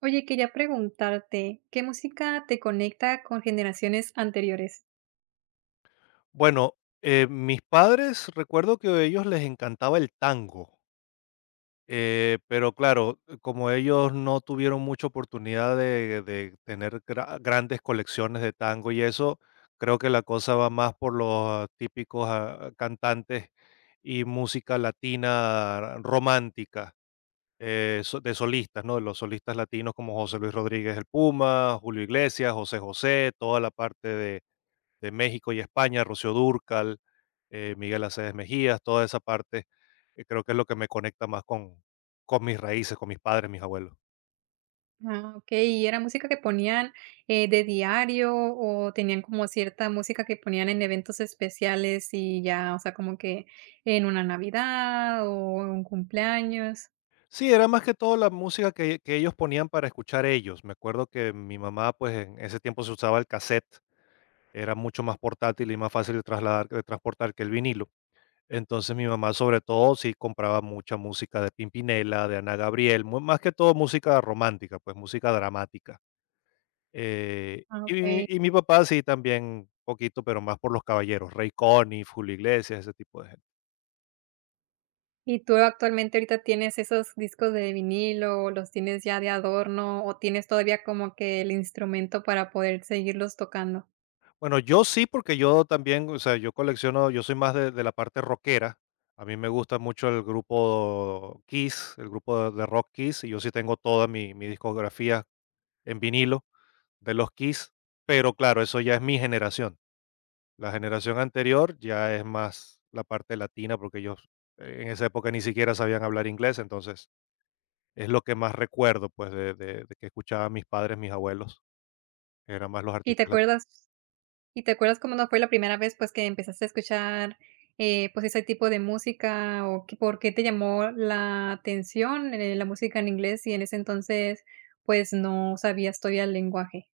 Oye, quería preguntarte, ¿qué música te conecta con generaciones anteriores? Bueno, mis padres, recuerdo que a ellos les encantaba el tango, pero claro, como ellos no tuvieron mucha oportunidad de tener grandes colecciones de tango y eso, creo que la cosa va más por los típicos cantantes y música latina romántica, de solistas, ¿no? De los solistas latinos como José Luis Rodríguez el Puma, Julio Iglesias, José José, toda la parte de México y España, Rocío Dúrcal, Miguel Aceves Mejías, toda esa parte, creo que es lo que me conecta más con mis raíces, con mis padres, mis abuelos. Ah, okey, ¿y era música que ponían, de diario o tenían como cierta música que ponían en eventos especiales y ya, o sea, como que en una Navidad o en un cumpleaños? Sí, era más que todo la música que ellos ponían para escuchar ellos. Me acuerdo que mi mamá, pues en ese tiempo se usaba el cassette, era mucho más portátil y más fácil de trasladar, de transportar que el vinilo. Entonces mi mamá sobre todo sí compraba mucha música de Pimpinela, de Ana Gabriel, más que todo música romántica, pues música dramática. Eh, Ah, okey. y y mi papá sí también poquito, pero más por los caballeros, Ray Conniff, Julio Iglesias, ese tipo de gente. ¿Y tú actualmente ahorita tienes esos discos de vinilo, o los tienes ya de adorno, o tienes todavía como que el instrumento para poder seguirlos tocando? Bueno, yo sí, porque yo también, o sea, yo colecciono, yo soy más de la parte rockera. A mí me gusta mucho el grupo Kiss, el grupo de rock Kiss, y yo sí tengo toda mi discografía en vinilo de los Kiss, pero claro, eso ya es mi generación. La generación anterior ya es más la parte latina, porque ellos en esa época ni siquiera sabían hablar inglés, entonces es lo que más recuerdo, pues, de que escuchaba a mis padres, mis abuelos, que eran más los ¿Y te artistas latinos. acuerdas? ¿Y te acuerdas cómo no fue la primera vez, pues, que empezaste a escuchar, pues, ese tipo de música o qué por qué te llamó la atención, la música en inglés? Y en ese entonces, pues, no sabías todavía el lenguaje.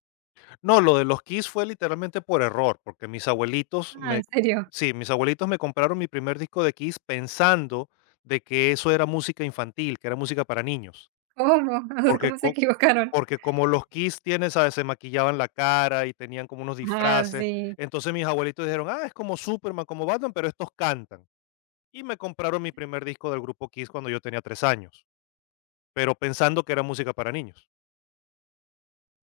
No, lo de los Kiss fue literalmente por error, porque Ah, ¿en serio? Mis abuelitos me compraron mi primer disco de Kiss pensando de que eso era música infantil, que era música para niños, ¿Cómo? O sea, porque ¿cómo se co equivocaron? porque como los Kiss tienen, ¿sabes?, se maquillaban la cara y tenían como unos Ah, disfraces, sí. entonces mis abuelitos dijeron: "Ah, es como Superman, como Batman, pero estos cantan". Y me compraron mi primer disco del grupo Kiss cuando yo tenía 3 años, pero pensando que era música para niños.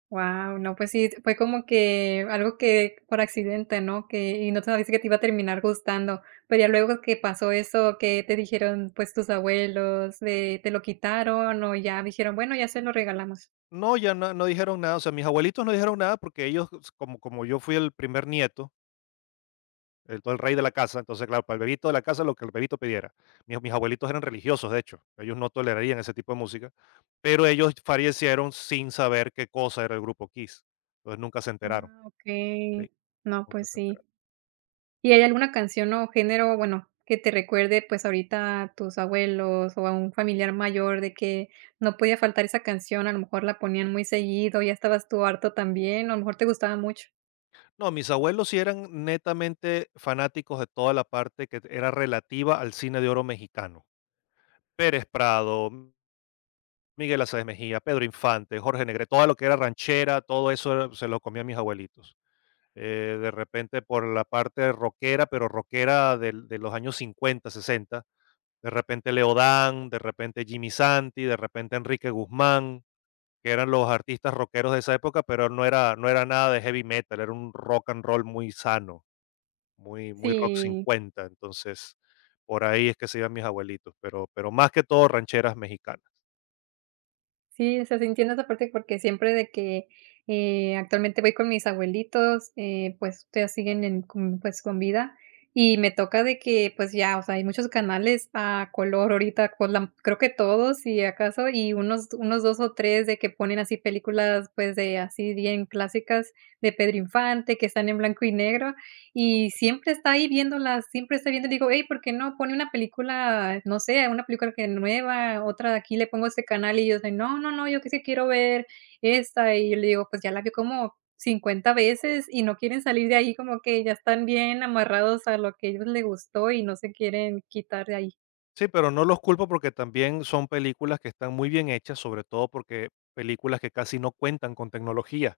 Wow, no, pues sí, fue como que algo que por accidente, ¿no? Que y no sabías que te iba a terminar gustando, pero ya luego que pasó eso, que te dijeron, pues, tus abuelos? ¿De te lo quitaron o ya dijeron: "Bueno, ya se lo regalamos"? No, ya no, no dijeron nada, o sea, mis abuelitos no dijeron nada porque ellos, como yo fui el primer nieto, el rey de la casa, entonces, claro, para el bebito de la casa lo que el bebito pidiera. Mis abuelitos eran religiosos, de hecho, ellos no tolerarían ese tipo de música, pero ellos fallecieron sin saber qué cosa era el grupo Kiss, entonces nunca se enteraron. Ah, Sí, okey. No, nunca pues se sí. enteraron. ¿Y hay alguna canción o género, bueno, que te recuerde, pues, ahorita a tus abuelos o a un familiar mayor de que no podía faltar esa canción? A lo mejor la ponían muy seguido, ya estabas tú harto también, o a lo mejor te gustaba mucho. No, mis abuelos sí eran netamente fanáticos de toda la parte que era relativa al cine de oro mexicano. Pérez Prado, Miguel Aceves Mejía, Pedro Infante, Jorge Negrete, todo lo que era ranchera, todo eso se lo comían mis abuelitos. De repente por la parte rockera, pero rockera de los años 50, 60, de repente Leodán, de repente Jimmy Santi, de repente Enrique Guzmán, que eran los artistas rockeros de esa época, pero no era, no era nada de heavy metal, era un rock and roll muy sano, muy, muy rock Sí. 50, entonces por ahí es que se iban mis abuelitos, pero más que todo rancheras mexicanas. Sí, o sea, sí entiendo esa parte porque siempre de que, actualmente voy con mis abuelitos, pues, todavía siguen en con pues, con vida, y me toca de que, pues, ya, o sea, hay muchos canales a color ahorita, con la creo que todos, y acaso, y unos 2 o 3 de que ponen así películas, pues, de así bien clásicas de Pedro Infante, que están en blanco y negro, y siempre está ahí viéndolas, siempre está viendo, digo: hey ¿por qué no pone una película, no sé, una película que nueva, otra de aquí, le pongo este canal", y ellos de: "No, no, no, yo que sí quiero ver esta", y yo le digo: "Pues ya la vi como 50 veces y no quieren salir de ahí", como que ya están bien amarrados a lo que a ellos les gustó y no se quieren quitar de ahí. Sí, pero no los culpo porque también son películas que están muy bien hechas, sobre todo porque películas que casi no cuentan con tecnología.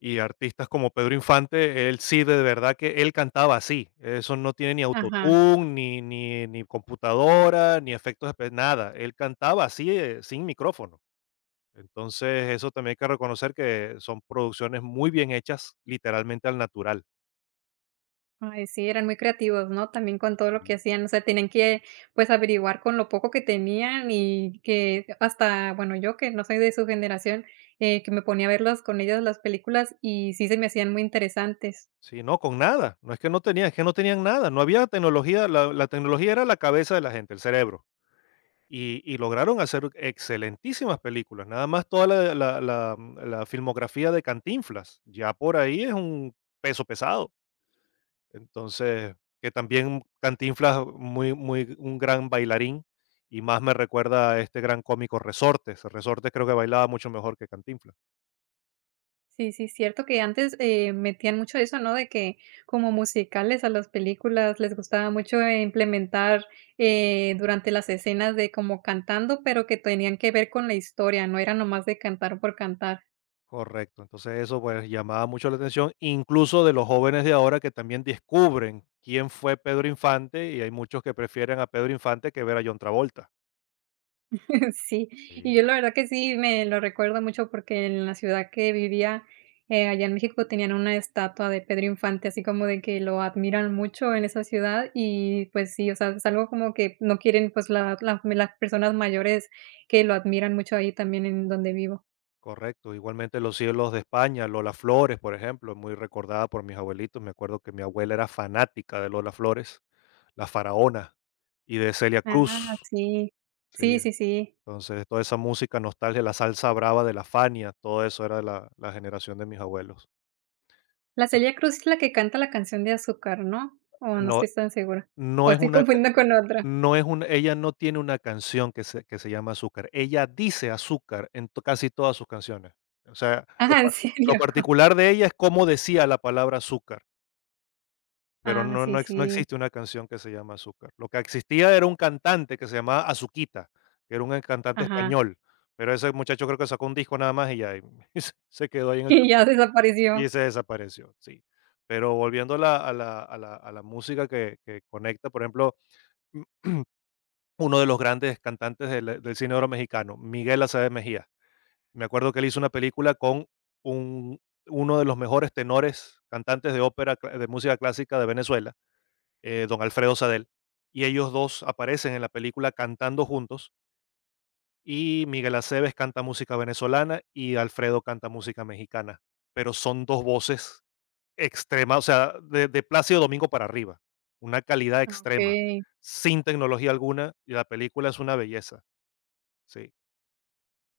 Y artistas como Pedro Infante, él sí, de verdad que él cantaba así. Eso no tiene ni Ajá. autotune, ni computadora, ni efectos, nada. Él cantaba así, sin micrófono. Entonces, eso también hay que reconocer que son producciones muy bien hechas, literalmente al natural. Ay, sí, eran muy creativos, ¿no? También con todo lo que hacían, o sea, tenían que, pues, averiguar con lo poco que tenían y que hasta, bueno, yo que no soy de su generación, que me ponía a verlas con ellos las películas y sí se me hacían muy interesantes. Sí, no, con nada. No es que no tenían, es que no tenían nada. No había tecnología. La tecnología era la cabeza de la gente, el cerebro. Y lograron hacer excelentísimas películas. Nada más toda la filmografía de Cantinflas. Ya por ahí es un peso pesado. Entonces, que también Cantinflas, muy, muy, un gran bailarín. Y más me recuerda a este gran cómico Resortes. Resortes creo que bailaba mucho mejor que Cantinflas. Sí, sí, cierto que antes, metían mucho eso, ¿no? De que como musicales a las películas, les gustaba mucho implementar, durante las escenas de como cantando, pero que tenían que ver con la historia, no era nomás de cantar por cantar. Correcto. Entonces eso, pues, llamaba mucho la atención, incluso de los jóvenes de ahora que también descubren quién fue Pedro Infante, y hay muchos que prefieren a Pedro Infante que ver a John Travolta. Sí, y Sí. yo la verdad que sí me lo recuerdo mucho porque en la ciudad que vivía, allá en México tenían una estatua de Pedro Infante, así como de que lo admiran mucho en esa ciudad y pues sí, o sea, es algo como que no quieren pues la las personas mayores que lo admiran mucho ahí también en donde vivo. Correcto. Igualmente Los cielos de España, Lola Flores, por ejemplo, muy recordada por mis abuelitos. Me acuerdo que mi abuela era fanática de Lola Flores, La Faraona y de Celia Ah, Cruz. sí. Sí, Sí, sí, sí. entonces toda esa música nostalgia, la salsa brava de la Fania, todo eso era de la generación de mis abuelos. La Entonces, Celia Cruz es la que canta la canción de Azúcar, ¿no? O no no, estoy tan segura. O no es estoy una... confundiendo con otra. No es un... ella no tiene una canción que se llama Azúcar. Ella dice Azúcar en to casi todas sus canciones. O sea, Ajá, ¿en lo serio? particular de ella es cómo decía la palabra azúcar, pero Ah, sí, no sí. existe una canción que se llama Azúcar. Lo que existía era un cantante que se llamaba Azuquita, que era un cantante Ajá. español, pero ese muchacho creo que sacó un disco nada más y ya, y se quedó ahí en el Y ya tapete y desapareció. se desapareció, sí. Pero volviendo a la música que conecta, por ejemplo uno de los grandes cantantes del cine de oro mexicano, Miguel Aceves Mejía. Me acuerdo que él hizo una película con un- uno de los mejores tenores, cantantes de ópera, de música clásica de Venezuela, don Alfredo Sadel. Y ellos dos aparecen en la película cantando juntos. Y Miguel Aceves canta música venezolana y Alfredo canta música mexicana. Pero son dos voces extremas, o sea, de Plácido Domingo para arriba. Una calidad extrema, Okay. sin tecnología alguna. Y la película es una belleza. Sí.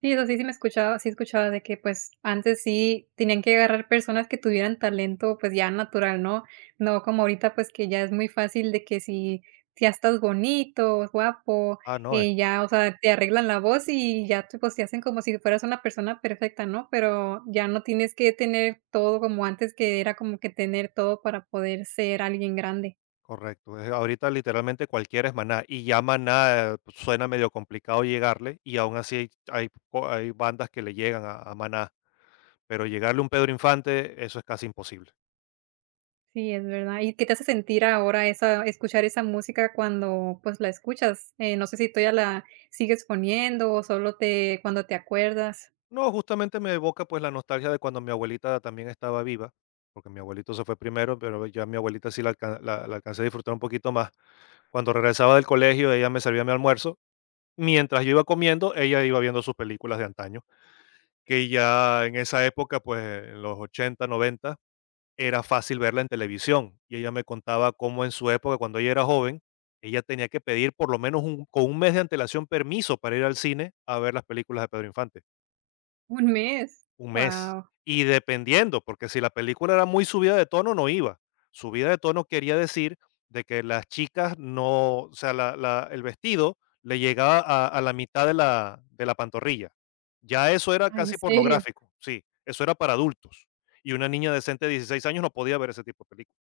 Sí, eso sí, sí me escuchaba sí escuchaba de que, pues, antes sí tenían que agarrar personas que tuvieran talento, pues, ya natural, ¿no? No como ahorita, pues, que ya es muy fácil de que si si ya estás bonito, guapo, Ah, no, es ya, o sea, te arreglan la voz y ya te, pues, te hacen como si fueras una persona perfecta, ¿no? Pero ya no tienes que tener todo como antes, que era como que tener todo para poder ser alguien grande. correcto. Ahorita literalmente cualquiera es Maná y ya Maná, suena medio complicado llegarle y aún así hay hay co hay bandas que le llegan a Maná, pero llegarle un Pedro Infante, eso es casi imposible. Sí, es verdad. ¿Y qué te hace sentir ahora esa escuchar esa música cuando, pues, la escuchas? No sé si todavía la sigues poniendo o solo te cuando te acuerdas. No, justamente me evoca, pues, la nostalgia de cuando mi abuelita también estaba viva, porque mi abuelito se fue primero, pero ya mi abuelita sí la alcancé a disfrutar un poquito más. Cuando regresaba del colegio, ella me servía mi almuerzo. Mientras yo iba comiendo, ella iba viendo sus películas de antaño, que ya en esa época, pues, en los 80, 90 era fácil verla en televisión. Y ella me contaba cómo en su época, cuando ella era joven, ella tenía que pedir por lo menos con un mes de antelación permiso para ir al cine a ver las películas de Pedro Infante. ¿Un mes? Un mes. Wow. Y dependiendo, porque si la película era muy subida de tono, no iba. Subida de tono quería decir de que las chicas no, o sea, el vestido le llegaba a la mitad de de la pantorrilla. Ya eso era ¿En casi serio? pornográfico, sí, eso era para adultos. Y una niña decente de 16 años no podía ver ese tipo de películas.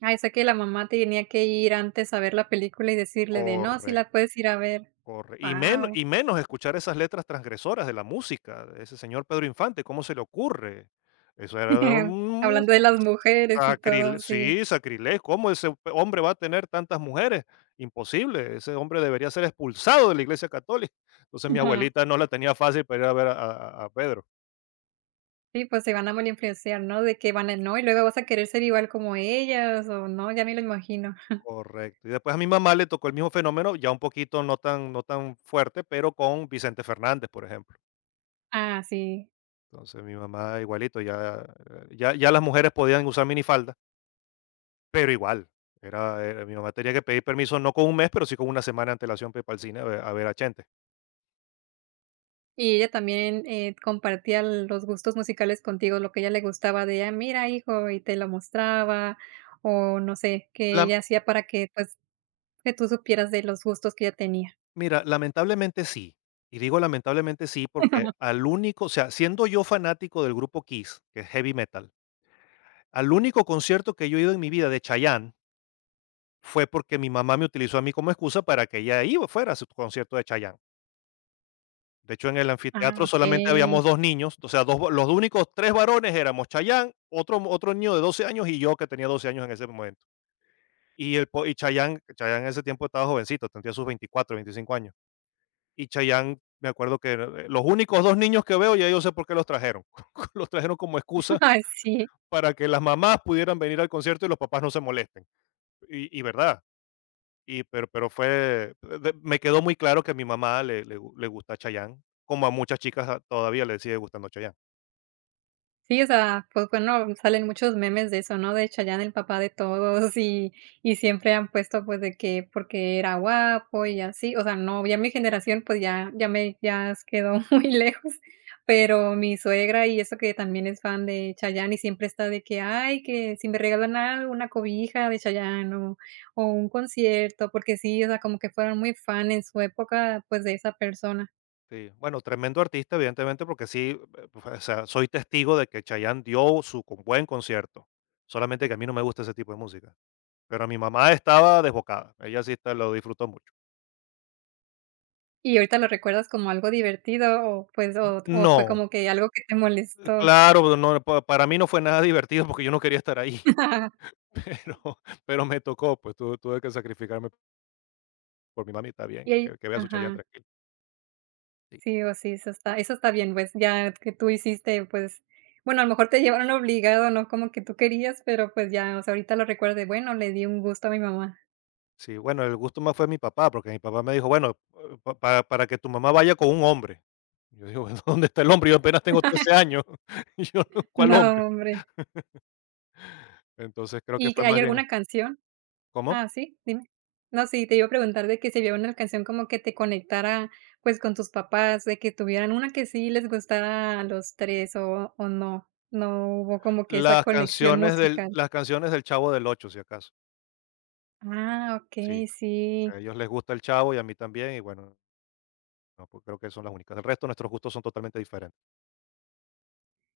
Ah, o sea que la mamá tenía que ir antes a ver la película y decirle de: "No, sí la Correcto, puedes ir a ver". corre y Wow. Menos escuchar esas letras transgresoras de la música de ese señor Pedro Infante, ¿cómo se le ocurre? Eso era un Hablando de las mujeres y todo, sacrile sí. sí, sacrilegio, ¿cómo hombre va a tener tantas mujeres? Imposible, ese hombre debería ser expulsado de la Iglesia Católica. Entonces, mi Ajá. abuelita no la tenía fácil para ir a ver a Pedro. Sí, pues se van a mal influenciar, ¿no? De que van a: "No, y luego vas a querer ser igual como ellas", o no, ya me lo imagino. Correcto, y después a mi mamá le tocó el mismo fenómeno, ya un poquito no tan fuerte, pero con Vicente Fernández, por ejemplo. Ah, sí. Entonces mi mamá igualito, ya las mujeres podían usar minifalda, pero igual, era era mi mamá tenía que pedir permiso, no con un mes, pero sí con una semana de antelación para ir para el cine a ver a Chente. Y ella también, compartía los gustos musicales contigo, lo que a ella le gustaba de: ella, mira, hijo", y te lo mostraba, o no sé, que La ella hacía para que, pues, que tú supieras de los gustos que ella tenía. Mira, lamentablemente sí, y digo lamentablemente sí, porque al único... o sea, siendo yo fanático del grupo Kiss, que es heavy metal, al único concierto que yo he ido en mi vida de Chayanne fue porque mi mamá me utilizó a mí como excusa para que ella iba fuera a su concierto de Chayanne. De hecho, en el Ah, anfiteatro solamente okey. habíamos 2 niños, o sea, 2 va los únicos 3 varones éramos Chayán, otro niño de 12 años y yo, que tenía 12 años en ese momento. Y el po y Chayán, Chayán en ese tiempo estaba jovencito, tendría sus 24, 25 años. Y Chayán, me acuerdo que los únicos 2 niños que veo, ya yo sé por qué los trajeron. Los trajeron como excusa Ay, sí. para que las mamás pudieran venir al concierto y los papás no se molesten. Y verdad, pero fue de... me quedó muy claro que a mi mamá le gusta Chayán, como a muchas chicas todavía le sigue gustando Chayán. Sí, o sea, pues bueno, salen muchos memes de eso, ¿no? De Chayanne, el papá de todos, y siempre han puesto, pues, de que porque era guapo y así. O sea, no, ya mi generación, pues, ya me ya s- quedó muy lejos, pero mi suegra y eso que también es fan de Chayanne y siempre está de que: "Ay, que si me regalan algo, una cobija de Chayanne o un concierto", porque sí, o sea, como que fueron muy fan en su época, pues, de esa persona. Sí, bueno, tremendo artista, evidentemente, porque sí, pues, o sea, soy testigo de que Chayanne dio su con buen concierto. Solamente que a mí no me gusta ese tipo de música. Pero mi mamá estaba desbocada. Ella lo disfrutó mucho. ¿Y ahorita lo recuerdas como algo divertido o, pues, o fue No, como que algo que te molestó? claro, no, para mí no fue nada divertido porque yo no quería estar ahí. Pero, pero me tocó, pues tuve que sacrificarme por mi mami, está bien, Y ahí que vea su Chayanne ajá, tranquilo. Sí. sí, o sí, eso está bien, pues, ya que tú hiciste, pues, bueno, a lo mejor te llevaron obligado, no como que tú querías, pero, pues, ya, o sea, ahorita lo recuerdas de: "Bueno, le di un gusto a mi mamá". Sí, bueno, el gusto más fue mi papá, porque mi papá me dijo, bueno, para que tu mamá vaya con un hombre. Yo digo: "Bueno, ¿dónde está el hombre? Yo apenas tengo 13 años". Y yo: no, "¿Cuál No, hombre?". hombre. Entonces, creo que ¿Y que fue hay más bien... alguna canción? ¿Cómo? Ah, sí, dime. No, sí, te iba a preguntar de que si había una canción como que te conectara, pues, con tus papás, de que tuvieran una que sí les gustara a los 3 o no, no hubo como que esa conexión musical. Las canciones del Chavo del ocho si acaso. Ah, okey, Sí, sí. a ellos les gusta el Chavo y a mí también, y bueno, no, pues, creo que son las únicas. El resto, nuestros gustos son totalmente diferentes.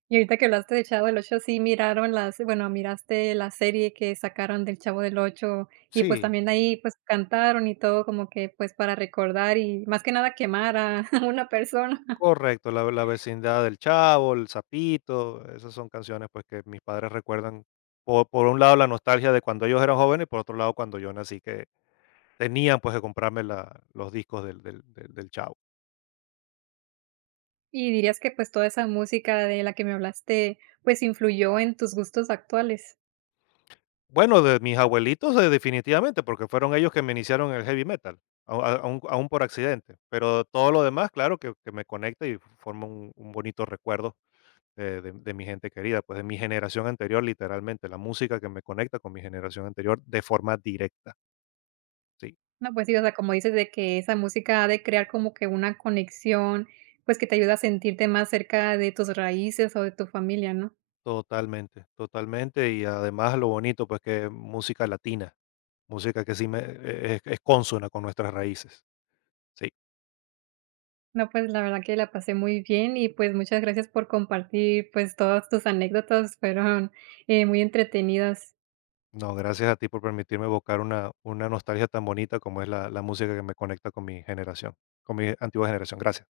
Y ahorita que hablaste de Chavo del 8, sí miraron las bueno, miraste la serie que sacaron del Chavo del 8 y, pues, Sí, también ahí, pues, cantaron y todo como que, pues, para recordar y más que nada quemar a una persona. correcto, la vecindad del Chavo, el Sapito, esas son canciones, pues, que mis padres recuerdan, por un lado, la nostalgia de cuando ellos eran jóvenes, y por otro lado, cuando yo nací, que tenían, pues, que comprarme la los discos del Chavo. ¿Y dirías que, pues, toda esa música de la que me hablaste, pues, influyó en tus gustos actuales? Bueno, de mis abuelitos, definitivamente, porque fueron ellos que me iniciaron en el heavy metal, aún por accidente. Pero todo lo demás, claro, que me conecta y forma un bonito recuerdo de mi gente querida, pues de mi generación anterior, literalmente, la música que me conecta con mi generación anterior de forma directa. Sí, No, pues sí, o sea, como dices de que esa música ha de crear como que una conexión, pues, que te ayuda a sentirte más cerca de tus raíces o de tu familia, ¿no? totalmente, totalmente. Y además lo bonito, pues que música latina, música que sí me, es consona con nuestras raíces. Sí. No, pues, la verdad que la pasé muy bien y, pues, muchas gracias por compartir, pues, todas tus anécdotas, fueron, muy entretenidas. No, gracias a ti por permitirme evocar una nostalgia tan bonita como es la música que me conecta con mi generación, con mi antigua generación. Gracias.